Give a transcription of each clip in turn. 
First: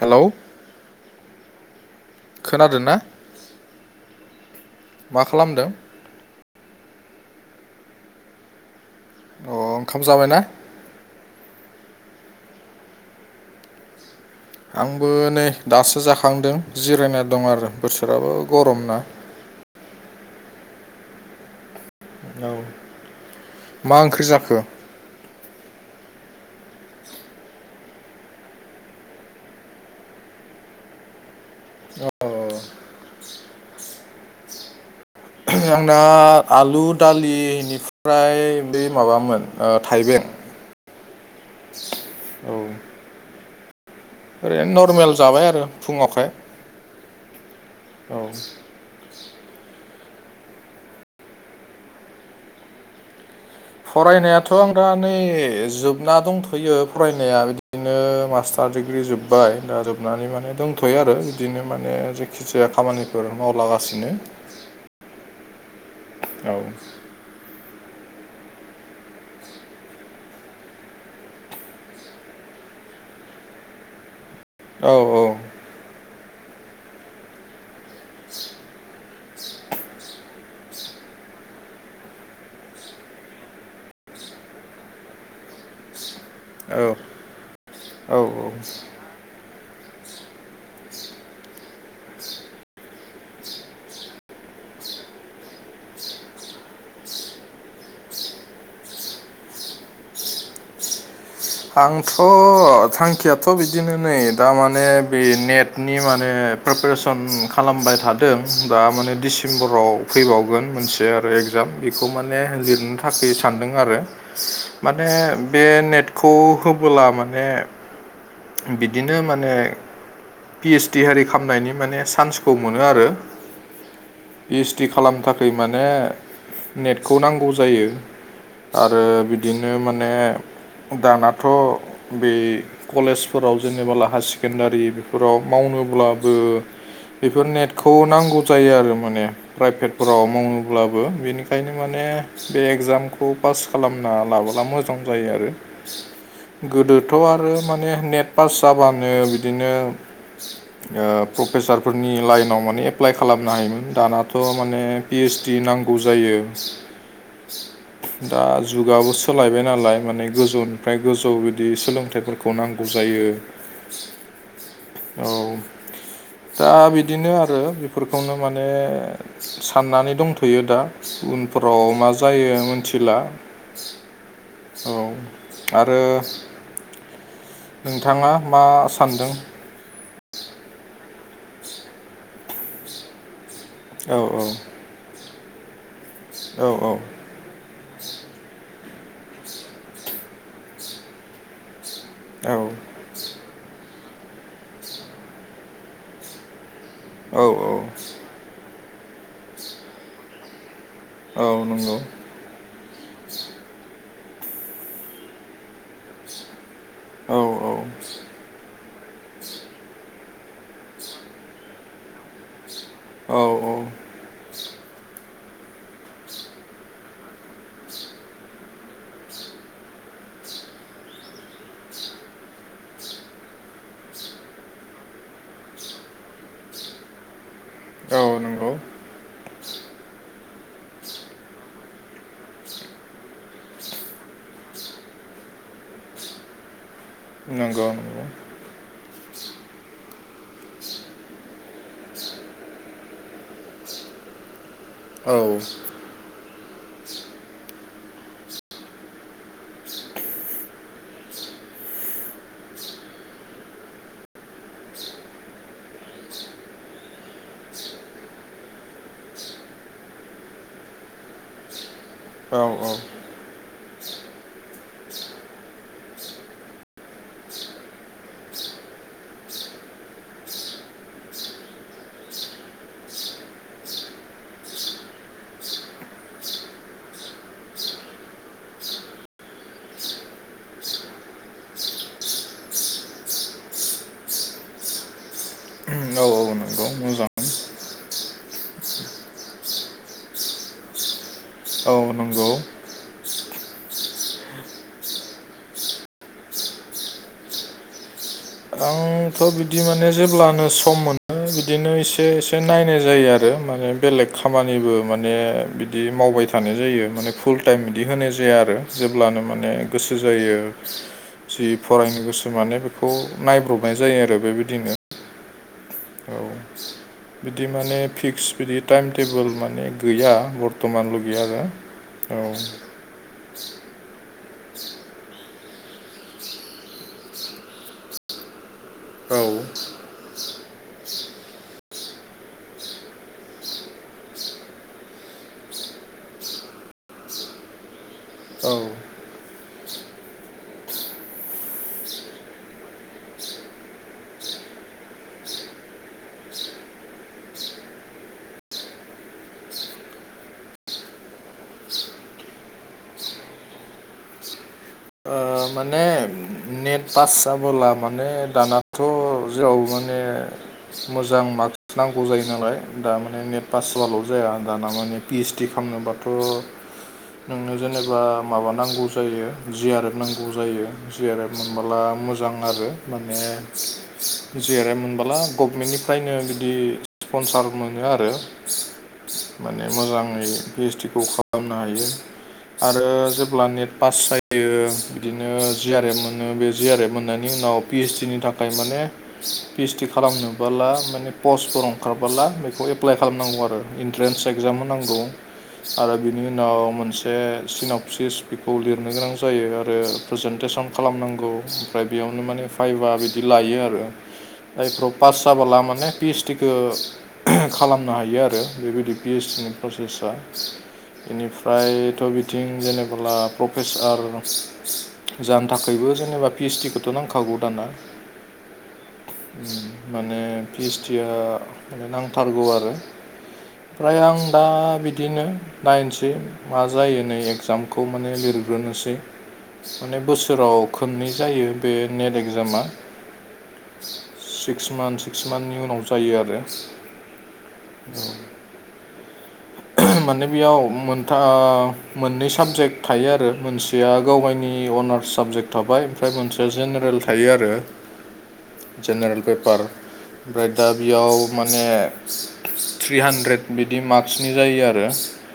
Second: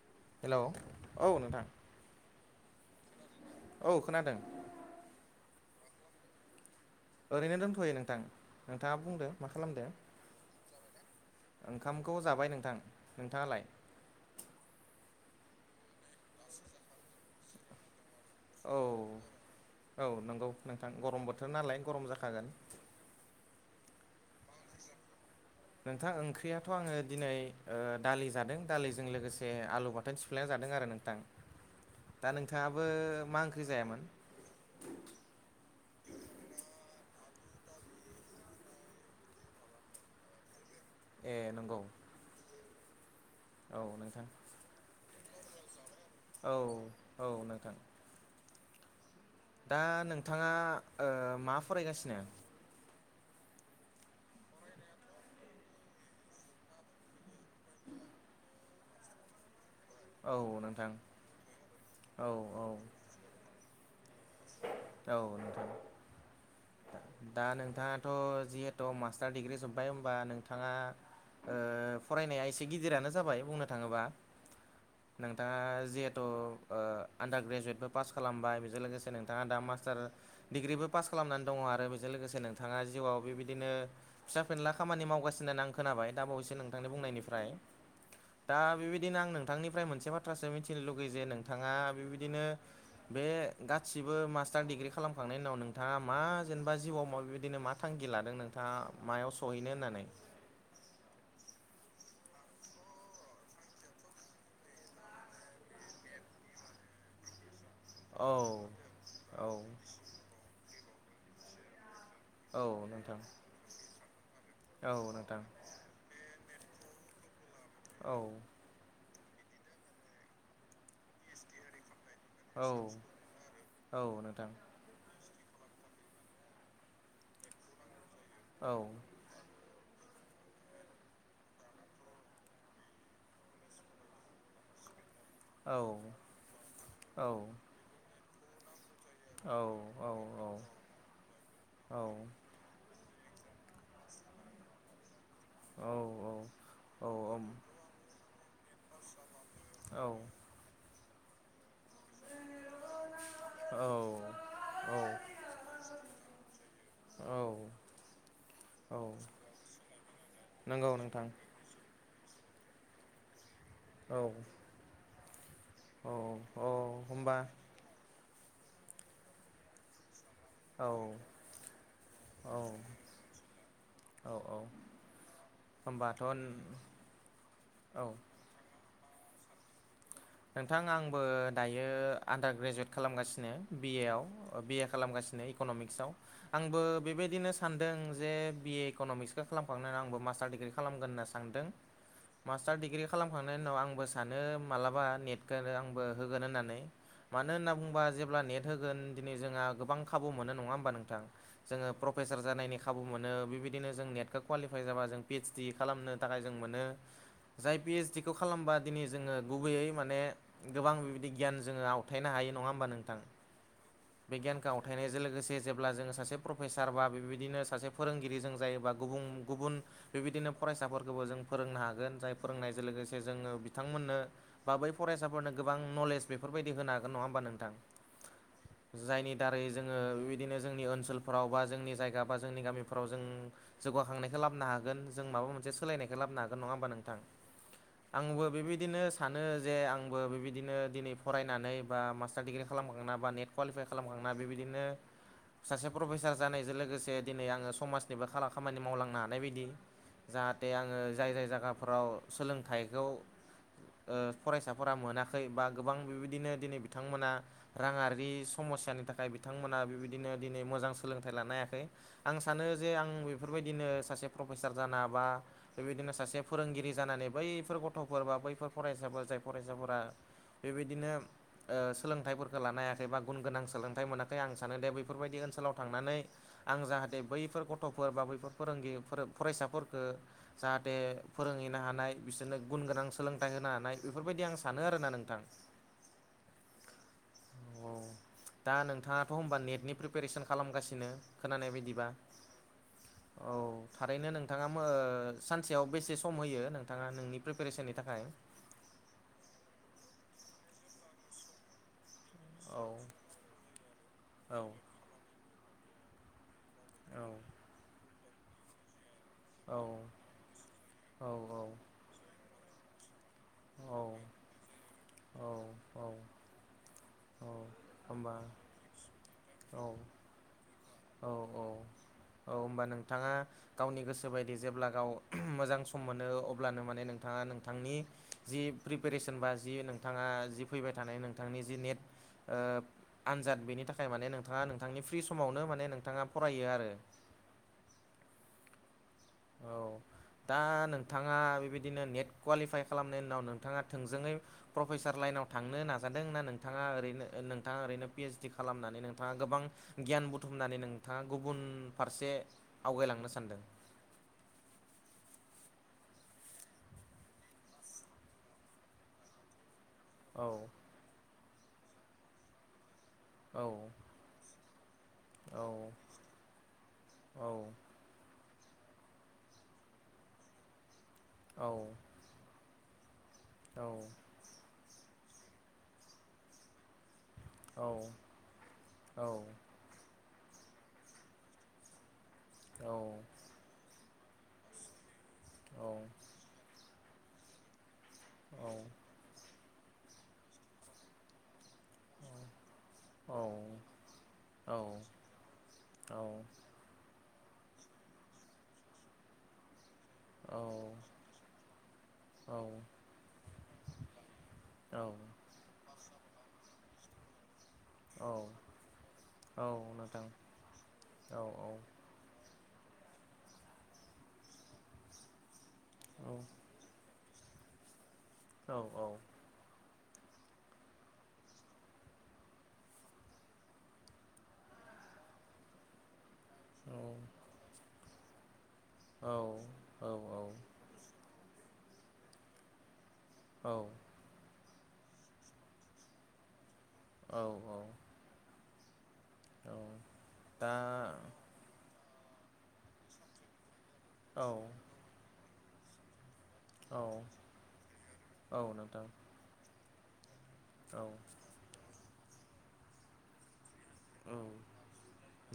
Hello hello औ नोंथां खोनादोंना? औ खोनादों मा खालामदों? ओरैनो दोंथ'यो नोंथां नोंथाङा बुंदो मा अ खालामदो? ओंखाम जाबायना ओंखामखौ जाबाय नोंथां नोंथाङालाय? आंबो नै दासो जाखांदों जिरायना दं आरो बोथोराबो औ गरम ना औ नंगौ नोंथां गरम बोथोर नालाय गरम औ जाखागोन मा ओंख्रि जाखो? नोंथां ओंख्रियाथ' आङो दिनै ओ दालि जादों दालिजों लोगोसे आलु बाथोन सिफ्लेना जादों आरो नोंथां [inaudible] दा नोंथाङाबो मा ओंख्रि जायामोन? आंना आलु दालि इनिफ्राय बे माबामोन ओ थाइबें ए नंगौ औ औ नोंथां ओरैनो नरमेल जाबाय आरो फुङावखाय औ औ नोंथां औ दा नोंथाङा ओ मा फरायगासिनो? फरायनायाथ' आं दा नै जोबना दंथ'यो फरायनाया बिदिनो मास्ट टार दिग्रि जोबबाय दा जोब नानै औ माने नोंथां दंथ'यो आरो बिदिनो माने औ जेखि औ जाया खामानिफोर मावलागासिनो औ नोंथां औ दा नोंथाङाथ जिहेथु मास्टार डिग्रि जोबबाय होनबा नोंथाङा ओ फरायनाया एसे गिदिरानो जाबाय बुंनो थाङोब्ला औ औ नोंथाङा जिहेथु ओ आन्दार ग्रेजुवेटबो पास खालामबाय बेजों लोगोसे से नोंथाङा दा मास्टार डिग्रिबो पास खालामनानै दङ आरो बेजों लोगोसे नोंथाङा जिउआव बेबायदिनो फिसा फिनला खामानि मावगासिनो होननानै आं खोनाबाय दा बावैसो नोंथांनि औ बुंनायनिफ्राय औ दा बेबायदिनो आं नोंथांनिफ्राय मोनसे बाथ्रासो मिथिनो लुगै जे नोंथाङा बेबायदिनो बे गा सिबो मास्टार डिग्रि खालामखांनायनि उनाव नोंथाङा मा जेनेबा जिउआव मा बेबायदिनो मा थांखि लादों नों थाङा मायाव सहैनो होननानै आंथ थांखियाथ बिदिनो नै दा माने बे नेटनि माने प्रेपारेसन खालामबाय थादों औ दा माने औ डिसेम्बराव फैबावगोन मोनसे आरो एगजाम बेखौ माने औ लिरनो नोंथां थाखाय सानदों आरो औ माने नोंथां बे नेटखौ होबोला माने औ बिदिनो माने पि एस डि आरि खालामनायनि माने सान्सखौ औ मोनो आरो औ नोंथां पि ओस डि खालामनो थाखाय माने नेटखौ नांगौ जायो औ आरो बि दिनो माने दानाथ बे कलेजफोराव जेनेबोला हायार सेकेणडारि फोराव औ मावनोब्लाबो औ बेफोर नेटखौ नांगौ जायो आरो माने औ प्राइभेटफोराव मावोब्लाबो बेनिखायनो औ माने ओम बे एगजामखौ पास खालामना लाबोला मोजां जायो आरो औ गोदोथ आरो माने नेट पास जाबानो बिदिनो ओ प्रफेसार फोरनि लाइनाव माने एप्लाइ खालामनो हायोमोन औ दानाथ माने पि ओस दि नांगौ जायो औ दा औ जुगाबो सोलायबाय नालाय माने नंगौ गोजौनिफ्राय नोंथां गोजौ बिदि सोलोंथाइफोर खौ नांगौ जायो औ औ औ औ दा बिदिनो होमबा आरो बेफोरखौनो माने साननानै दंथ यो दा औ उनफोराव मा जायो औ मिथिला औ आरो होमबाथ' औ नोंथाङा। मा सान्दों। नोंथां आंबो दायो आन्दार ग्रेजुवेट खालामगासिनो बिए औ आव बि ए‌आव खालामगासिनो इकनमिक्स आव औ आंबो औ बिबादिनो सानदों जे बिए इकनमिक्सखौ खालामखांनानै आंबो मास्टार डिग्रि खालामगोन होनना सानदों। मास्टार डिग्रि खालामखांनायनि उनाव आंबो सानो मालाबा नेटखौ आंबो होगोन होननानै आ औ मानो होनना बुंबा जेब्ला नेट होगोन दिनै जोंहा गोबां खाबु मोनो नङा होमबा नों औ जोङो नंगौ प्रेसार जानायनि खाबु मोनो बेबायदिनो जों नेटखौ कुवालिफाइ जाबा जों पिओइसडि खालामनो थाखाय जों मोनो। औ जाय पिओइसडि खौ खालामबा दिनै जोङो गुबैयै मानेखे माने गोबां बेबायदि गियान जोङो आवथायनो हायो नङा होमबा नोंथां। औ औ। बिगियानखौ आवथायनायजों लोगोसे जेब्ला जोङो सासे प्रफेसार बा बेबायदिनो सासे फोरोंगिरि जों जायोबा गुबुं गुबुन बिबिदिनो फरायसाफोरखौबो जों फोरोंनो हागोन जाय फोरोंनायजों लोगोसे जोङो बिथांमोननो बा बै फरायसाफोरनो गोबां नलेज बेफोरबायदि होनो हागोन नङा होमबा नोंथां? औ नंगौ। जायनि दारै जोङो बिदिनो जोंनि ओनसोलफोराव बा जोंनि जायगा बा जोंनि गामिफ्राव जों जौगाखांनायखौ लाबनो हागोन जों माबा मोनसे सोलायनायखौ लाबनो हागोन नङा होमबा नोंथां? नंगौ नंगौ आंबो बिबादिनो सानो जे आंबो बेबायदिनो दिनै फरायनानै बा मास्टार डिग्रि खालामखांना बा नेटखौ कुवालिफाइ खालामखांना बिबिदिनो औ। प्रफेसार जानायजों लोगोसे दिनै आङो समाजनिबो खामानि मावलांनो हानाय बिदि जाहाथे आङो जाय जाय जायगाफोराव सोलोंथाइखौ फरायसाफोरा मोनाखै बा गोबां बेबायदिनो दिनै बिथांमोना राङरारि समस्यानि थाखाय बिथांमोना बेबायदिनो दिनै मोजां सोलोंथाइ लानो हायाखै। आं सानो औ जे आं बेफोरबायदिनो सासे प्रफेसार जानो हाबा बेबायदिनो सासे फोरोंगिरि जानानै बैफोर गथ'फोर बा बैफोर फरायसाफोर जाय फरायसाफोरा बेबादिनो सोलोंथाइफोरखौ लानो हायाखै बा गुन गोनां सोलोंथाइ मोनाखै आं सानो दे बेफोरबायदि ओनसोलाव थांनानै आं जाहाथे ओ बैफोर गथ'फोर बा बैफोर फोरोंगिरि फरायसाफोरखौ जाहाथे फोरोंहैनो हानाय बिसोरनो गुन गोनां सोलों थाय होनो हानाय बेफोरबादि आं सानो आरोना नोंथां। औ औ। औ मोजां। दा नोंथाङाथ' होनबा नेटनि प्रिपेरेसन खालामगासिनो खोनानाय औ बादिबा [inaudible] औ थारैनो नोंथाङा सानसेयाव बेसे सम होयो नोंथाङा नोंनि प्रिपेरेसननि थाखाय? थ' बिदि माने जेब्लानो सम मोनो बिदिनो एसे एसे औ नायनाय जायो आरो माने। बेलेग औ खामानिबो माने बिदि मावबाय थानाय जायो औ माने फुल टाइम बिदि होनाय जाया आरो। जेब्लानो माने औ गोसो जायो औ जि फरायनो गोसो माने बेखौ नाय हानाय औ जायो आरो बेबादिनो औ औ। औ औ बिदि माने होमबा फिक्स बिदि टाइम टेबोल औ माने गैया। बर्थमान औ लगै औ आरो आ औ होनबा नोंथाङा? गावनि गोसो बायदि जेब्ला गाव मोजां सम मोनो अब्लानो माने नोंथाङा नोंथांनि जि प्रिपेरेसन बा जि नोंथाङा जि फैबाय थानाय नोंथांनि जि नेट आनजाद बेनि थाखाय माने नोंथाङा नोंथांनि फ्रि समावनो माने नोंथाङा फरायो आरो ना? औ। औ। दा नोंथाङा बेबायदिनो नेट कुवालिफाइ खालामनायनि उनाव नोंथाङा थोंजोङै प्रफेसार लाइनाव थांनो नाजादों ना नोंथाङा ओरैनो नोंथाङा ओरैनो पिइसडि खालामनानै नोंथाङा गोबां गियान बुथुमनानै नोंथाङा गुबुन फारसे आवगायलांनो सानदों? ओ माने नेट पास जाबोला माने दानाथ' जेराव माने औ मोजां मार्कस नांगौ जायो नालाय दा म औ नेट पास जआाल' जाया दाना माने पिइसडि खालामनोबाथ' औ नोंङो जेनेबा माबा नांगौ जायो जि आर एफ नांगौ जायो जि आर एफ औ मोनबोला मोजां आरो। [inaudible] औ जाय मोनबोला गभमेन्टनिफ्रायनो बिदि स्पनसार मोनो आरो। म मोजाङै पिओइस डि खौ खालामनो हायो आरो जोबोर अब्ला नेट पास जायो बिदिनो जि आर एफ मोनो बे जि आर एफ मोननायनि उनाव पि ओइसडि नि नि थाखाय माने पिओइसडि खालामनोबोला माने पस्टफोर दं ओंखारबोला बेखौ एप्लाय खालामनांगौ आरो इन्ट्रेन्स एक्जाम होनांगौ। आरो बिनि उनाव मोनसे मोन सिनपसिस बेखौ लिरनो गोनां जायो आरो प्रेजेन्टेसन खालामनांगौ ओमफ्राय बेयावनो माने फाइभा बिदि लायो आरो औ जायफ्राव पास औ जाबोला माने पिसटिखौ खालामनो हायो आरो बेबायदि पि ओइस डि नि औ नोंथां प्रसेसा। औ निफ्रायथ' बिदि थिं जेनेबोला प्रफेसार जानो थाखायबो औ जेनेबा पिइसडि खौ थ' नांखागौ दाना। औ औ माने पिओसड आ माने नांथारगौ आरो ओमफ्राय आं दा बिदिनो नायनोसै। मा जायो नै एगजामखौ माने लिरग्रोनोसै माने बोसोर खननै जायो बे नेट एगजामा। औ सिक्स मान्थ सिक्स मान्थनि उनाव जायो आरो। औ औ औ माने दा बेयाव मोनथा मोननै साबजेक्ट थायो आरो मोनसेया गाव औ गनि अनार्स साबजेक्ट थाबाय ओमफ्राय मोनसे औ जेनेरेल थायो आरो औ नोंथां जेनेरेल पेपार ओमफ्राय दा औ बेयाव माने थ्रि हान्द्रेद बिदि औ मार्कसनि जायो आरो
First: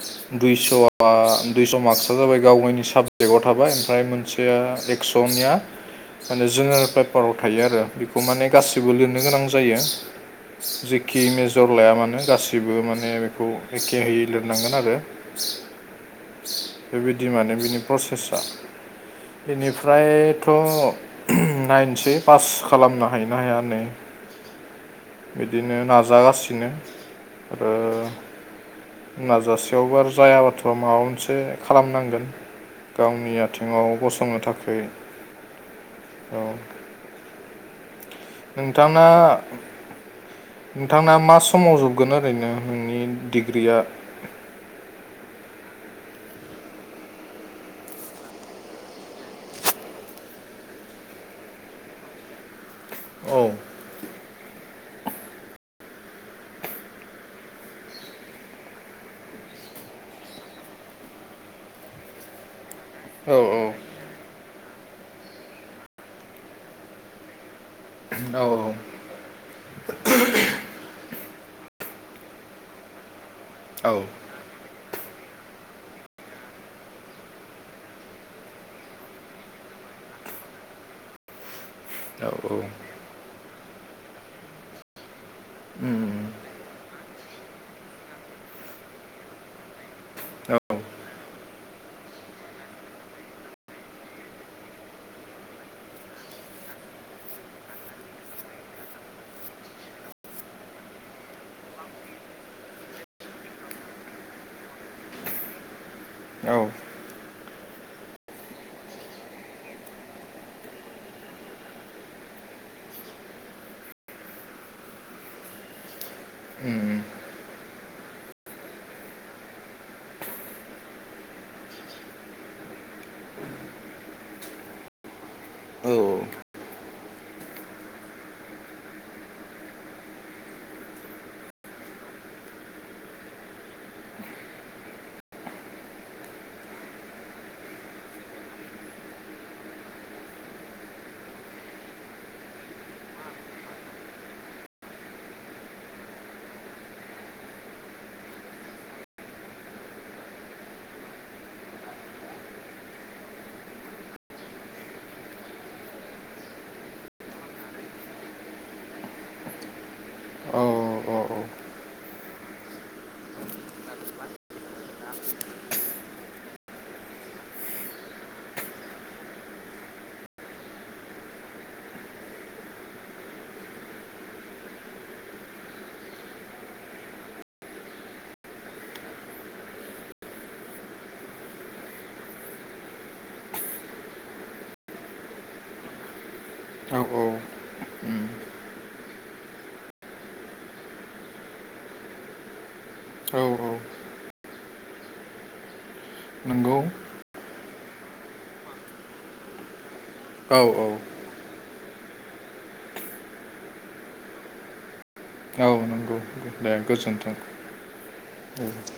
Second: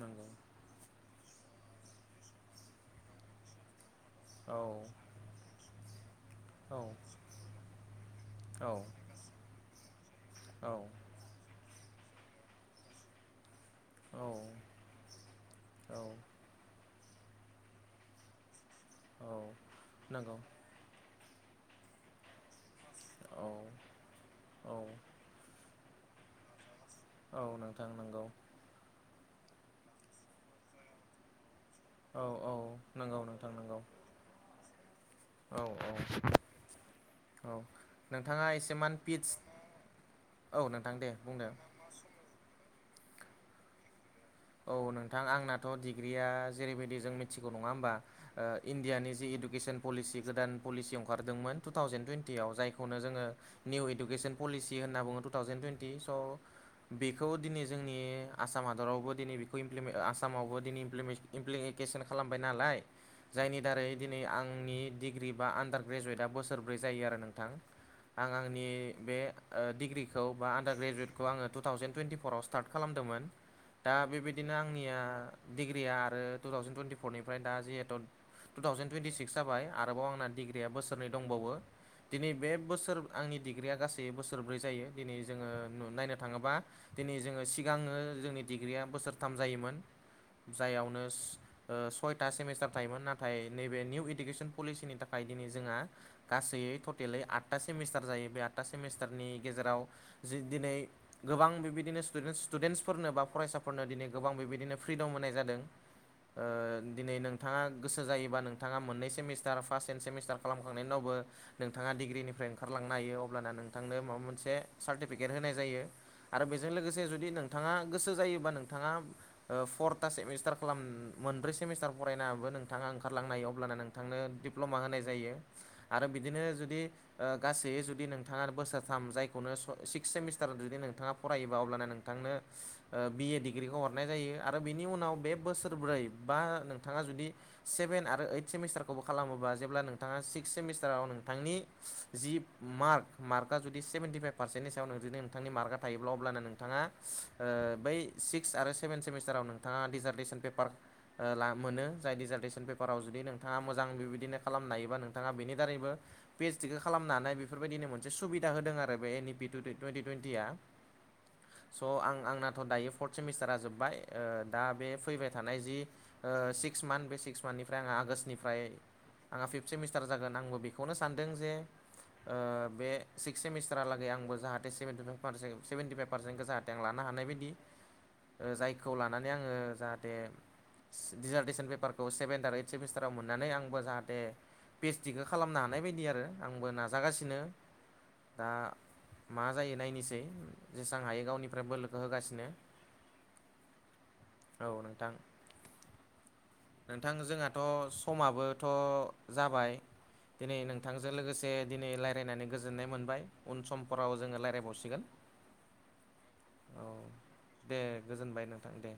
नंगौ दुइस'आ दुइस' मार्कस जाबाय गावावनि साबजेक्टआव थाबाय ओमफ्राय औ मोनसेया एकसनिया माने औ जेनेरेल पेपाराव थायो आरो बेखौ माने गासिबो औ लिरनो गोनां जायो। जेखि मेजर लाया मानो गासिबो माने बेखौ एखे होयै लिरनांगोन आरो औ बेबायदि माने बिनि प्रसेसा। औ औ नंगौ बेनिफ्रायथ' नाइनसै पास खालामना हायोना औ हाया नै औ बिदिनो नाजागासिनो। औ ओ आरो नोंथां नंगौ नाजासेयावबो आरो जायाबाथ' माबा मोनसे औ खालामनांगोन औ नंगौ गावनि नोंथां नंगौ आथिङाव गसंनो थाखाय। औ औ औ औ नोंथाङा एसेमान नोंथांना पिटस औ नोंथां दे नोंथांना मा बुंदो समाव जोबगोन ओरैनो। नोंनि डिग्रिया औ नोंथां आंनाथ' डिग्रिया जेरैबायदि जों मिथिगौ नङा होमबा ओ इण्डियानि जि इडुकेसन पलिसि गोदान पलिसि ओंखारदोंमोन टु थावजेन थुइनटियाव जायखौ खौनो जोङो औ निउ इइुकेसन पलिसि होनना बुङो टु थावजेन टुइन्टि स' बेखौ दिनै जोंनि आसाम हादरावबो दिनै बेखौलि आसामावबो दिनै इमप्लिमेन्टेसन खालामबाय नालाय औ जायनि औ दारै दिनै आंनि डिग्रि बा आन्दार ग्रेजुवेटआ बोसोरब्रै जायो आरो नोंथां आं औ आंनि बे डिग्रिखौ बा आन्दार्रेजुवेखौ आङो थावजेन टुइनन्टिफराव स्टारटदोंमोन दा औ बेबायदिनो आंनिया डिग्रिया आरो टु थावजेन टुइन्टिफरनिफ्राय दा जिहेथु टु थावजेन टुइन्टिक्स जाबाय आरोबाव आंना डिग्रिया बोसोरनै दंबावो दिनै औ बे औ बोसोर आंनि डिग्रिया गासै बोसोरब्रै जायो दिनै जोङो उम नायनो थाङोबा दिनै जोङो सिगाङो जोंनि डिग्रिया बोसोरथाम जायोमोन औ जायावनो ओ सयथा सेमिस्टार थायोमोन नाथाय नैबे निउ इडुकेसन पलिसिनि थाखाय दिनै जोंहा गासै टटेलै आदथा सेमिस्टार जायो बे आदथा सेमिस्टारनि गेजेराव जि दिनै गोबां बेबायदिनो स्टुडेन्टसफोरनो बा फरायसाफोरनो दिनै गोबां बेबायदिनो फ्रिदम होनाय जादों ओ औ दिनै नोंथाङा गोसो जायोबा नोंथाङा मोननै सेमिस्टार फार्स्ट सेन्ड सेमिस्टार खालामखांनायनि उनावबो नोंथाङा डिग्रिनिफ्राय ओंखारलांनो हायो अब्ला नोंथांनो माबा मोनसे सार्टिफिकेट होनाय जायो आरो बेजों लोगोसे जुदि नोंथाङा गोसो जायोबा नोंथाङा फर्था सेमिस्टार खालाम मोनब्रै सेमिस्टार फरायनाबो नोंथाङा ओंखारलांनो हायो अब्ल नों थांनो दिडप्ल'मा होनाय जायो आरो औ बिदिनो जुदि गासै जुदि नोंथाङा बोसोरथाम जायखौनो सिक्स सेमिस्टार जुदि नोंथाङा फरायोबा अब्लानो नों नोंथांनो बि ए डिग्रिखौ हरनाय जायो आरो बिनि उनाव बे बोसोरब्रै बा नोंथाङा जुदि सेभेन आरो ओइट सेमिस्टारखौबो खालामोबा जेब्ला नोंथाङा सिक्स सेमिस्टाराव नोंथांनि जि मार्क मार्कआ जुदि सेभेन्टिफाइभ पार्सेन्टनि सायाव जुदि नोंथांनि मार्कआ थायोब्ला अब्लानो नोंथाङा बै सिक्स आरो सेभेन सेमिस्टाराव नोंथाङा डिजार्टेसन पेपार मोनो जाय डिजार्टेसन पेपाराव जुदि नोंथाङा मोजां बेबायदिनो खालामनो हायोबा नोंथाङा बेनि दारैबो पि एस टि खौ खालामनानै बेफोरबायदिनो मोनसे सुबिदा होदों आरो बे एन इपि टुइन्टि टुइन्टिया स' आं आंनाथ' दायो फर्थ सेमिस्टारा जोब्बाय दा बे फैबाय थानाय जि सिक्स मान्थ बे सिक्स मान्थनिफ्राय आङो आगष्टनिफ्राय आंहा फिफ्थ सेमिस्टार जागोन आंबो बेखौनो सानदों जे बे सिक्स सेमिस्टारालागै आंबो जाहाथे सेभेन्टिफाइभार सेभन्टिफाइभ पार्सेन्टखौ जाहाथे आं लानो हानाय बायदि ओ जायखौ लानानै आङो जाहाथे दिडिजार्टेसन पेपारखौ सेभेनन्ट आरो ओइद सेमिस्टाराव मोननानै आंबो जाहाथे पि एस तिखौ खालामनो हानाय बायदि आरो आंबो औ नाजागासिनो दा मा जायो नायनोसै जेसेबां हायो गावनिफ्राय बोलोखौ होगासिनो औ-औ औ नोंथां नंगौ नोंथां जोंहा थ' समाबोथ' जाबाय औ दिनै औ नोंथांजों लोगोसे जे दिनै रायलायनानै गोजोननाय मोनबाय उन समफोराव जोङो रायलायबावसिगोन औ नंगौ दे गोजोन्थों दे गोजोनबाय नोंथां दे